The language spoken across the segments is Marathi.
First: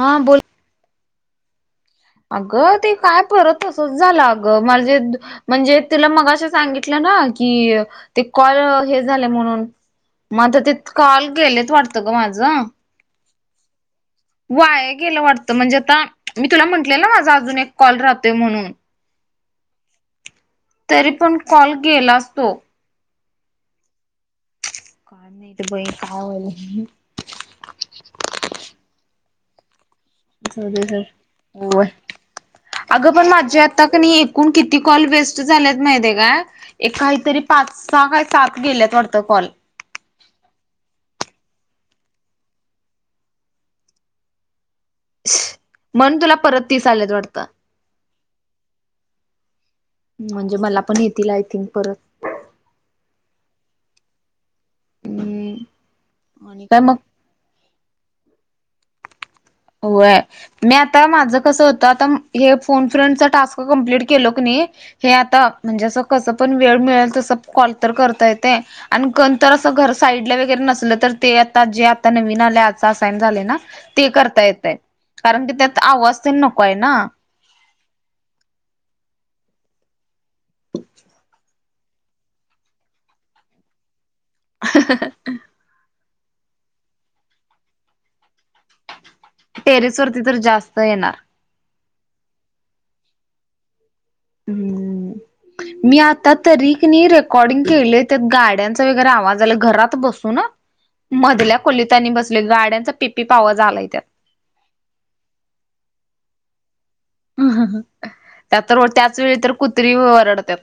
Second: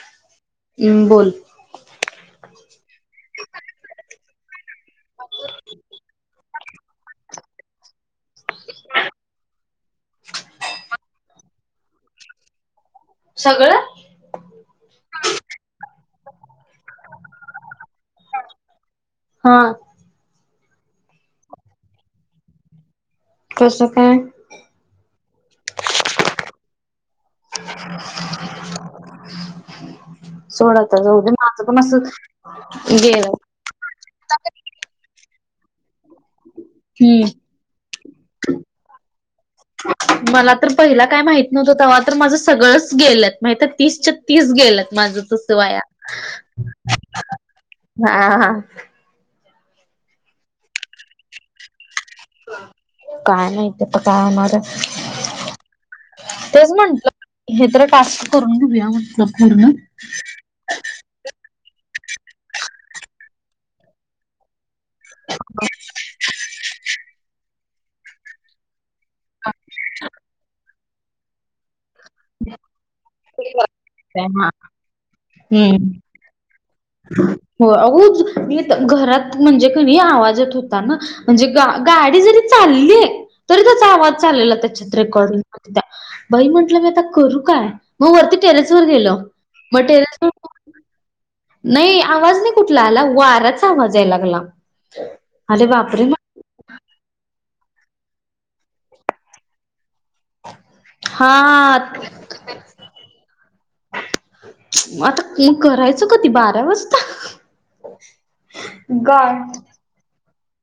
हां बोल बोल अगं ते काय परत तसंच झालं अगं माझे म्हणजे तूला मग असं सांगितलं ना की ते कॉल हे झाले म्हणून म आता ते कॉल गेलेत वाटतं ग माझं सगळं वाया गेलं वाटत म्हणजे आता मी तुला म्हंटले ना माझा अजून एक कॉल राहतोय म्हणून हा तरी पण कॉल गेलाच तो कसं काय काय माहित बाई काय झालं सोड आता जाऊ दे माझं पण हो असं अगं पण गेलं माझ्या आता कणी एकूण किती कॉल वेस्ट झालेत माहितेय काय? एक काहीतरी हम्म पाच, सहा काय सात गेल्यात वाटतं कॉल. ह [unintelligible] मला तर पहिला काय माहित नव्हत तेव्हा तर माझं सगळंच गेलंत. माझं तर तीसच्या तीस गेलत. माझं तस वाया. म्हणून तुला परत तीस आलेत वाटतं. म्हणजे मला पण येतील. आय थिंक परत. काय माहित आता काय होणारे. हम्म आणि तेच काय मग म्हटलं. हे तर टास्क करून घेऊया म्हटलं. पूर्ण व्हय. म्या आता माझं कसं होत. आता हे फोन फ्रेंड चा टास्क कमप्लीट केलो कणी. हे आता. म्हणजे कसं पण वेळ मिळेल तस कॉल तर करता येतेय. आणि कोणतर असं घर साईडला वगैरे नसल तर. ते आता जे नवीन आल्या आता असाईन झाले ना. ते करता येतय. कारण की त्यात हम्म आवाज ते नकोय ना. हो अगं घरात म्हणजे कणी, आवाजत होता ना. म्हणजे ग गाडी जरी चाललीय. तरी त्याचा आवाज झालेला त्याच्यात रेकॉर्डिंग. बाई म्हंटलं मी आता करू काय? मग वरती टेरेस वर गेलो. मग टेरेस वरती टेरेसवर तर जास्त येणार. नाही आवाज नाही कुठला आला. वाऱ्याचा आवाज यायला लागला. अरे हम्म मी बापरे म आता तरी कणी रेकॉर्डिंग केले. त्यात गाड्यांचा वगैरे आवाज आला. घरात बसून. हो ना. हा मधल्या खोलीत आणि बसलोय. गाड्यांचा पिप्पिप आवाज आलाय त्यात. आता म करायचं कधी. बारा वाज त्या तर त्याच वेळी गाय तर कुत्री वरडतात.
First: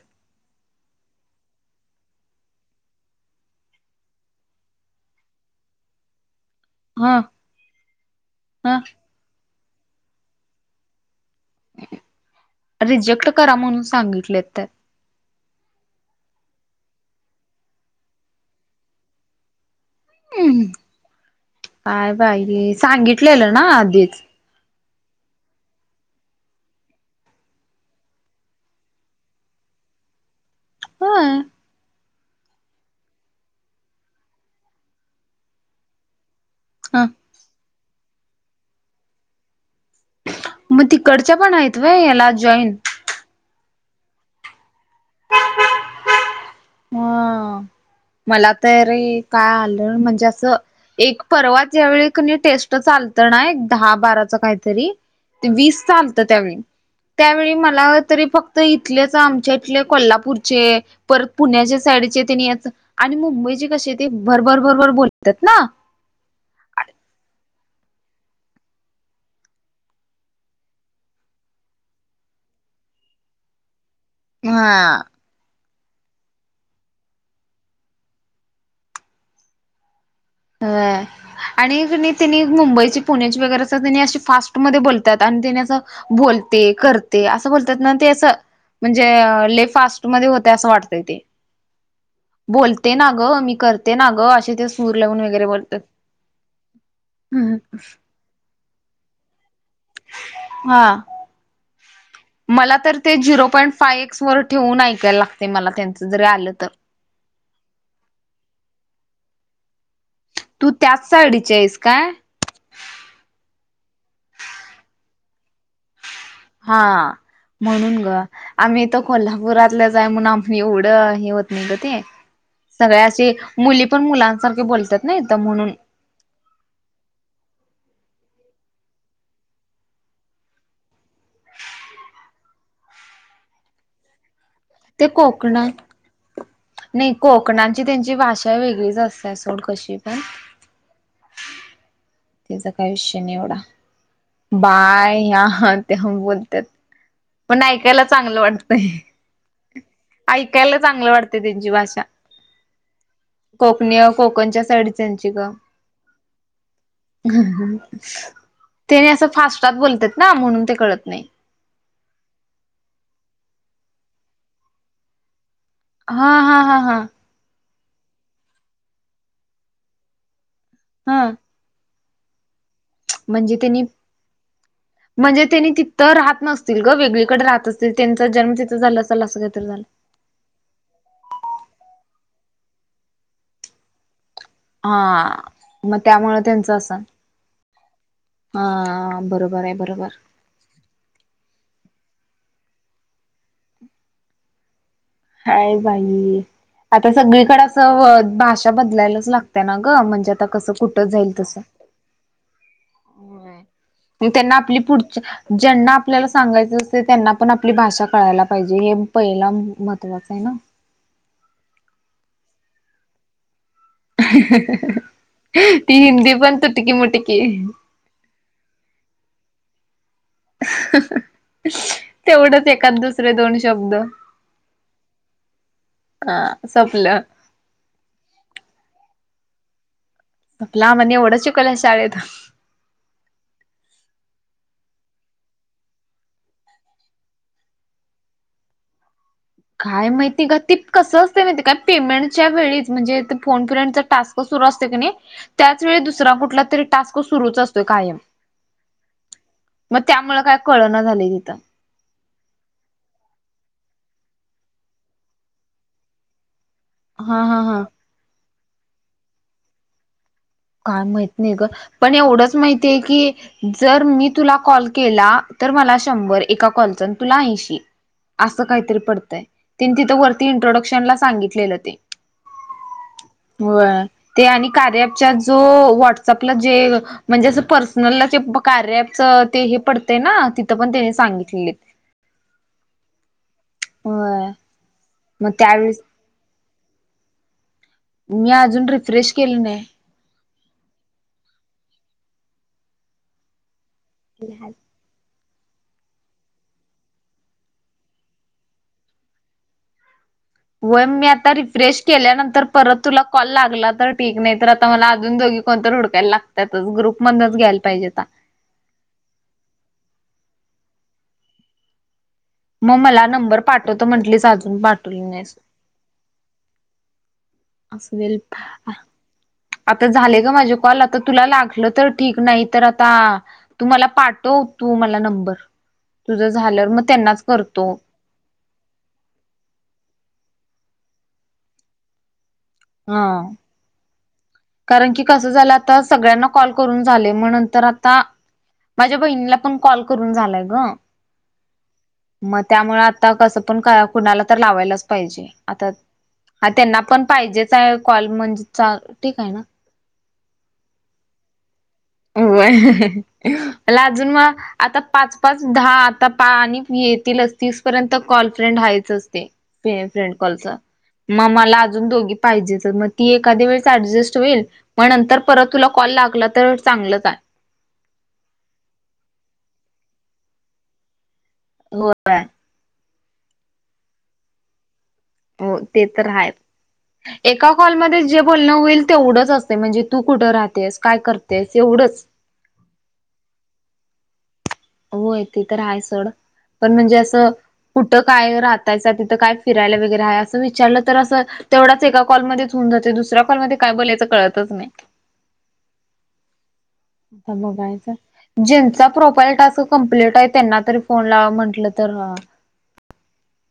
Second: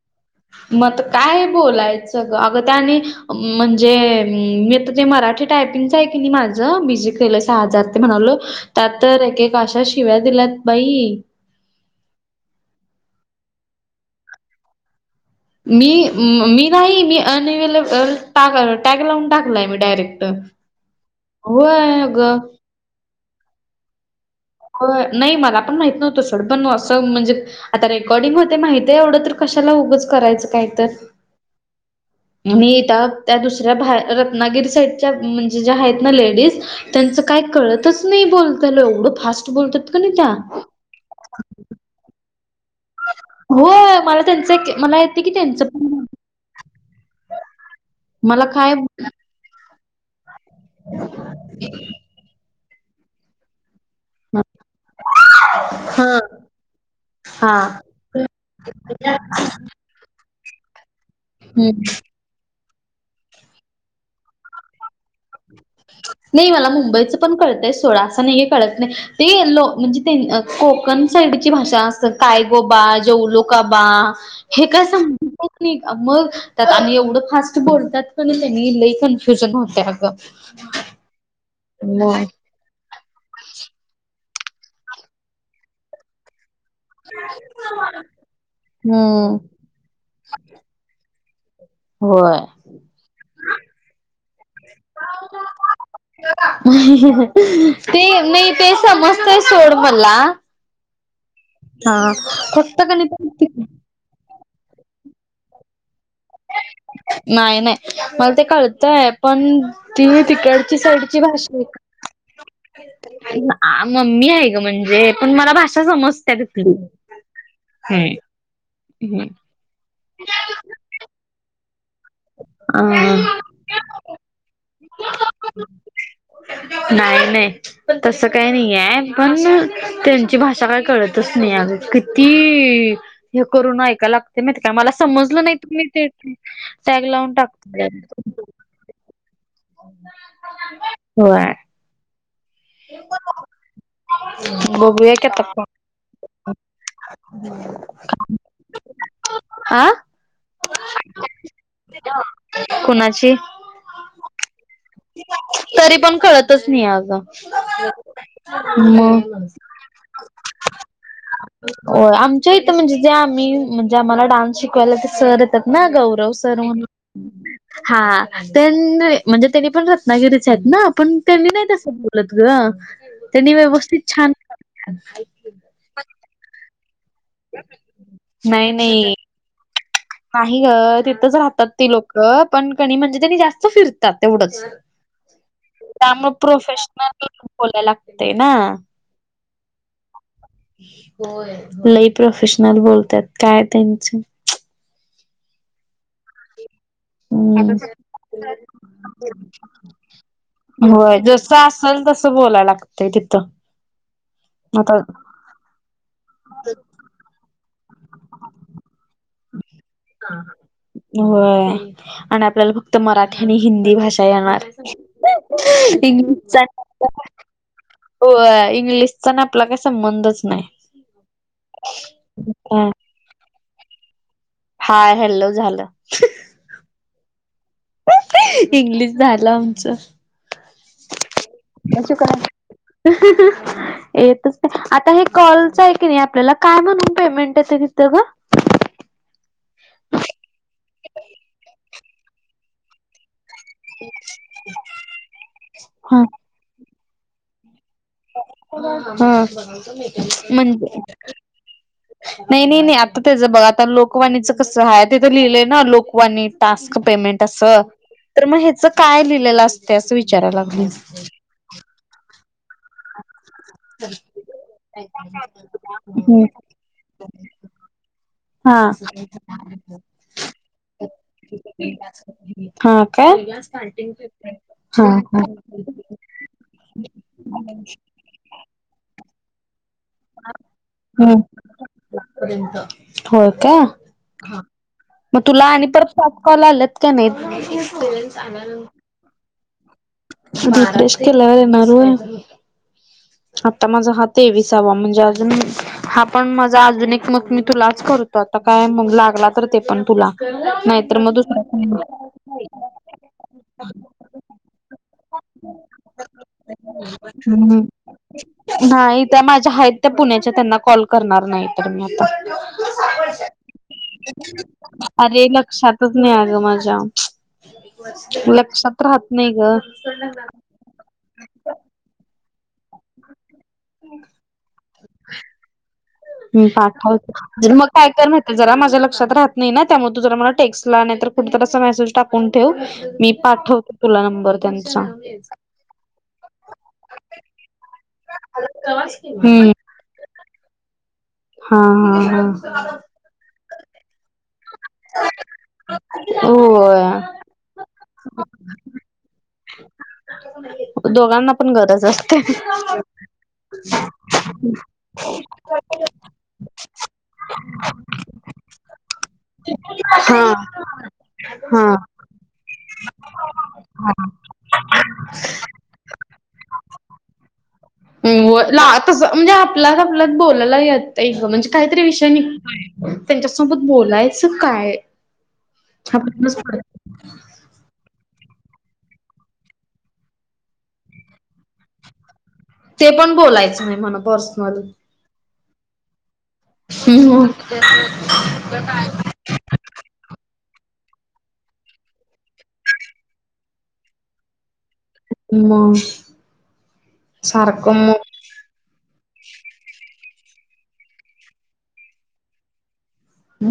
म आता काय बोलायचं. अग त्यानी म्हणजे मी तर ते मराठी टायपिंगचय कीनी माझ. मीझी ह केलं सहा हजार ते म्हणालो. ह त्यात तर एक आशा शिव्या दिल्यात बाई. रिजेक्ट करा म्हणून सांगितले त्यात. मी मी नाही. मी अनवेलेब ट टॅग लावून टाकलाय. मी डायरेक्ट. ट. होय काय अग. बाई सांगितलेलं ना आधीच. नाही मला पण माहित नव्हत सोड. पण असं म्हणजे आता रेकॉर्डिंग होते. माहितेय एवढं तर, कशाला उगंच करायचं काय तर. होय आणि इता त्या दुसऱ्या बा रत्नागिरी साईडच्या. म्हणजे ज्या आहेत ना लेडीज. ह त्यांचं काय कळतच नाही बोलताल. एवढं फास्ट बोलतात कनी त्या. तीकडच्या पण आहेत व्हय. याला जॉईन. होय. मला त्यांचं, मला येत की त्यांचं पण. ह मला तरी काय आलं. म्हणजे एक परवाच्या वेळी कनी टेस्ट च आलतं ना एक. दहा बाराच काहीतरी. वीस हा झालतं त्यावेळी. त्यावेळी हा मला तरी, फक्त इथल्याच आमच्या इथले कोल्हापूरचे. परत पुण्याच्या हम्म साईडचे. ते नीयेत. आणि मुंबई कसे ते. भरभर भरभर बोल त्यात ना. नाही मला मुंबईचं पण कळतय सोडा. असा नाहीये कळत नाही. ते लो म्हणजे कोकण साईडची भाषा असल. कायगो बा. जवलोका बा. हे हा कसं मग त्यात आणि एवढं फास्ट बोलतात कनी त्यांनी लई कन्फ्युजन होतय अगं. होय [unintelligible] आणि मग तिनी मुंबईची पुण्याची वगैरे अस तने अशी फास्टमध्ये बोलतात. आणि त्याने असं बोल ते. करते. असं बोलतात ना ते असं, म्हणजे हम्म लई फास्ट मध्ये होतय असं वाटतय ते. होय बोलते ना ग, मी करते ना ग, असे ते सूर लावून वगैरे बोलतात. ते नाही ते समजतय सोड मला हा हा मला फक्त तर कणी ते झिरो पॉईंट फाय एक्स वर ठेवून ऐकायला लागते मला त्यांचं जरी आलं तर. नाही, नाही मला ते कळतय पण ती तू तिकडची त्याच साईडची साडीची भाषा आहे आहेस काय? मम्मी आहे ग म्हणजे पण मला भाषा समज हा म्हणून ग. आम्हीत कोल्हापुरातल्याच हाय म्हणून आम्ही एवढं हे होत नाही ग ते. हम्म सगळ्याशी मुली पण मुलांसारखे बोलतात न हीत म्हणून. नाही, नाही. तसं काही नाही आहे पण त्यांची भाषा काय कळतच नाही अ किती हे करून ऐकाय लागते माहती काय मला ते समजलं नाही कोकणात तुम्ही ते टॅग नाही लावून कोकणांची टाकते त्यांची भाषा वेगळीच असते सोड कशी पण. होय. त्याचा काय विषय नाही एवढा बघूया बाय की या आता ते तेेव बोलतात. पण ऐकायला चांगलं वाटतय. आ ऐकायला चांगलं वाटते त्यांची भाषा. कुणाची कोकणी कोकणच्या साईड त्यांची ग. तरी पण कळतच नाही अगं ते असं मग फास्टात बोलतात ना म्हणून ते कळत नाही. हो आमच्या इथं म्हणजे जे आम्ही म्हणजे आम्हाला डान्स शिकवायला ते सर येतात. ना गौरव हा हा सर हा म्हणुन. हा हा त्यां नाय म्हणजे त्यांनी पण रत्नागिरीच आहेत ना पण हा त्यांनी नाही तस बोलु ग त्यांनी व्यवस्थित छान म्हणजे त्यांनी तिथं राहत नसतील ग वेगळीकडे राहत असतील त्यांचा जन्म नाही तिथं झाला नाही असाल असं काहीतरी झाल. नाही ग तिथंच राहतात ती लोक पण कणी म्हणजे त्यांनी जास्त फिरतात तेवढंच. हा. मग त्यामुळे त्यांच असण, प्रोफेशनल बोलायला लागतय ना हा बरोबर आहे बरोबर. होय लई प्रोफेशनल बोलतात काय त्यांची. हाय बाई. आता सगळीकडे हम्म असं भाषा बदलायलाच लागतेय ना ग म्हणजे आता कस कुठ जाई जस असेल तस बोलायला लागतय तिथ. होय त्यांना आपली पुढच ज्यांना आपल्याला सांगायचं असत त्यांना पण आपली भाषा कळायला पाहिजे हे पहिला महत्त्वाचं आहे ना होय आणि आपल्याला फक्त मराठी आणि हिंदी भाषा येणार ती हिंदी पण तुटकी मुटकी [unintelligible] होय इंग्लिशचा आणि आपला काय संबंध च तेवढंच ह एखाद दुसरे दोन शब्द. हाय, हॅल्लो झाल. हा सपलं. इंग्लिश झालं आमच. म्हटल एवढंच शिकवल शाळेत. [inaudible] येतस नाही आता हे कॉलच आहे की नाही आपल्याला काय म्हणून पेमेंट येत तिथं ग? काय माहितीग ते कसं असते माहिती काय पेमेंटच्या वेळीच म्हणजे फोन फ्रेंड टास्क सुरू असत की नाही त्याच वेळी ह दुसरा कुठला तरी टास्क सुरूच असतो कायम. हा, मग त्यामुळे काय म्हण कळना झालंय तिथं नाही, नाही, नाही आता तेज बघ आता लोकवाणीच कस आहेय तिथं लिहिलंय ना लोकवाणी टास्क पेमेंट हा अस, हा हा तर मग ह्याच काय लिहिलेलं असतय असं विचारायला लागले काय माहित नाही ग पण एवढच माहित ते कि जर मी तुला कॉल केला तर मला शंभर हम्म एका कॅलच तुला ऐंशी. असं हा काहीतरी पडतय तेनी तिथं वरती इंट्रोडक्शन ला सांगितलेलं ते. हा काय? व्हय, ते आणि हा कार्याच्या हा जो व्हाट्सअप ला जे म्हणजे असं पर्सनल ला जे कार्याचं ते हे पडतंय. हम्, होय काय. होय मग तुला आणि परत पाच कॉल आलेत का नाहीत. मी अजून रिफ्रेश केलं नाही. रिफ्रेश केल्यावर येणार व्हय, आता माझं तेविसावा म्हणजे अजून- हा पण माझा अजुन एक मग मी तुलाच करतो आता काय मग लागला तर ते पण तुला वय नाहीतर मी मग आता दुसरा रिफ्रेश केल्यानंतर परत तुला कॉल लागला तर ठीक नाही तर आता मला अजुन दोघी कोण हुडकायला लागतातच ग्रुप मधच घ्यायला कोणी पाहिजेत. नाही त्या माझ्या आहेत त्या पुण्याच्या त्यांना कॉल करणार नाही तर मी आता‌. मग मला नंबर पाठवतो म्हंटलीस अजून पाठवली नाहीस. लक्षात नाही अ ग माझ्या, असू दे लक्षात राहत नाही ग. [unintelligible] झाले ग माझे कॉल आता तुला लागलं तर ठीक नाही तर आता. तू मला पाठव तू मला नंबर. तुझं झाल्यावर मग त्यांनाच [unintelligible] जर मग करतो काय तर जरा माझ्या लक्षात राहत नाही ना त्यामुळे तु जरा मला टेक्स्ट ला नाही तर कुठ अस मेसेज फोन ठेव हा मी पाठवतो तुला नंबर. त्यांचा कारण की कसं झालं आता सगळ्यांना कॉल करून झाले मग नंतर. आता, माझ्या बहिणीला हम्म पण कॉल करून झालाय ग. हा हा मग त्यामुळे आता कसं पण काळा कुठं तर लावायलाच पाहिजे, आता हा त्यांना होय पण पाहिजे च आहे कॉल म्हणजे ठीक आहे. दोघांना पण गरज असते होय [unintelligible] मला लाजून आता पाच पाच दहा आता पा आणि येतीलच तीस पर्यंत कॉलर्फ्रेंड हायतच ते ते फ्रेंड हा कॉलचा मग मला हा अजून दोघी पाहिजेच मग ती एखाद्या वेळेस ऍडजस्ट होईल मग नंतर परत तुला कॉल लागला तर चांगलच आहे. [unintelligible] व ला तस म्हणजे आपला आपल्यात बोलायला येत म्हणजे काहीतरी विषय होय निघतोय. त्यांच्यासोबत बोलायचं काय. हो ते तर आहे एक. आपणच एका कॉलमध्येध्ये जे बोलणं होईल ते एवढंच असते म्हणजे तू कुठं राहतेस काय करतेस एवढंच. ते पण बोलायचं नाही म्हन पर्सनल. होय ते तर आहे सड पण म्हणजे असं मग कुठं काय राहतायसा तिथं काय फिरायला वगैरे आहे असं विचारलं तर असं तेवढाच एका कॉलमध्येच होऊन जाते दुसऱ्या कॉलमध्येध्ये काय बोलायचं कळतच नाही. मग. आता सारखं बघायचं ज्यांचा प्रोफाईल टास्क कम्प्लीट आहे त्यांना तरी फोन लावा म्हंटलं तर ह.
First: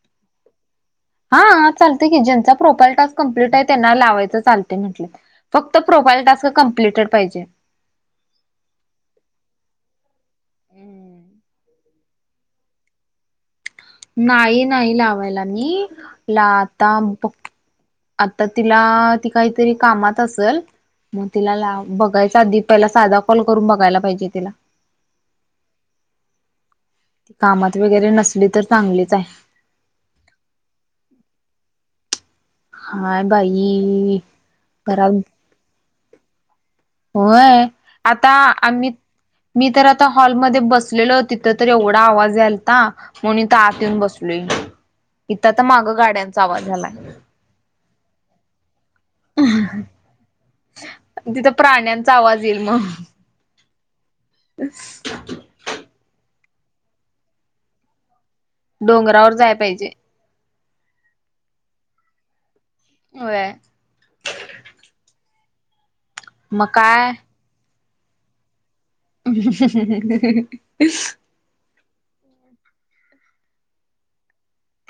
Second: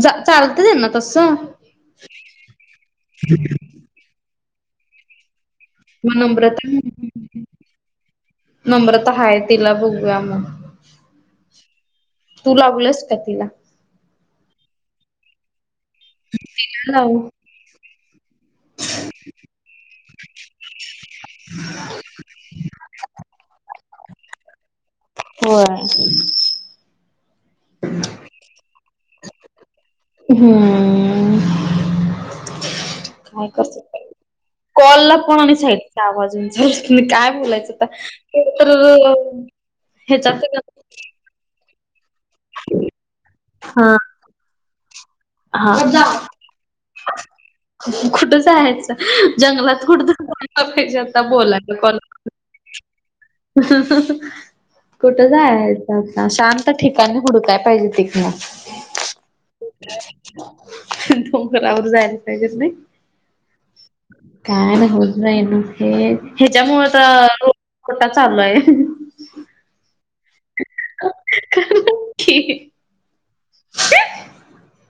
जा चालत तेना तसं. हा चालत की ज्यांचा प्रॉपर टास्क कमप्लीट आहे त्यांना लावायचं चालते म्हटलं. फक्त प्रोफाईल टास्क नम्रता कमप्लीटेड पाहिजे. नम्रता हाय तिला बोलुया मग. तू लावलस का तिला नाही नाही लावायला मी तीला आता लावू फो आता तिला ती काहीतरी कामात असल. मग तिला लावु बघायचा आधी पहिला साधा कॉल करून बघायला पाहिजे तिला होय. कामात वगैरे नसली तर चांगलीच आहे. हम् [unintelligible] काय करतात बाई घरात कॉलला कोणी सांगितलं की आवाज होईल हेच मी काय होय बोलायचं आता तर [unintelligible] ह्याच्यात बसलेले तिथ तर एवढा आवाज याल म्हणून इथ आत हा येऊन बसलोय इथ आता मागं गाड्यांचा आवाज झालाय [unintelligible] कुठ जायाच [unintelligible] [unintelligible] जंगलात कुठ आत्ता च्या आता तिथं बोलायला पण प्राण्यांचा आवाज येईल मग [unintelligible] [unintelligible] [inaudible] [unintelligible] कुठं जायच आता शांत ठिकाणी हुडूकय पाहिजे तिकनग डोंगरावर जाय पाहिजे [unintelligible] डोंगरावर जायला पाहिजे होय होय [unintelligible] काय होत नाही मग ते मग हच्यामुळे काय तर कुठं चालू आहे [unintelligible] [unintelligible] [unintelligible] [unintelligible] [unintelligible] [unintelligible]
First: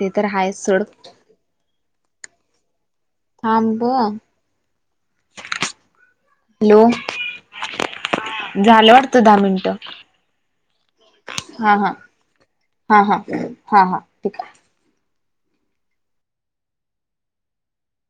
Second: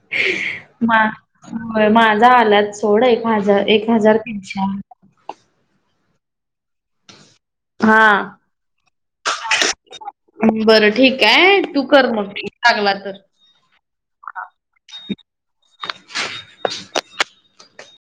ते तर हाय सोड मा आ माझा आलात सोड आहे थांब हॅलो हा झालं वाटतं दहा मिनिट [unintelligible] बरं ठीक आहे तू कर मग लागला तर टिक [unintelligible]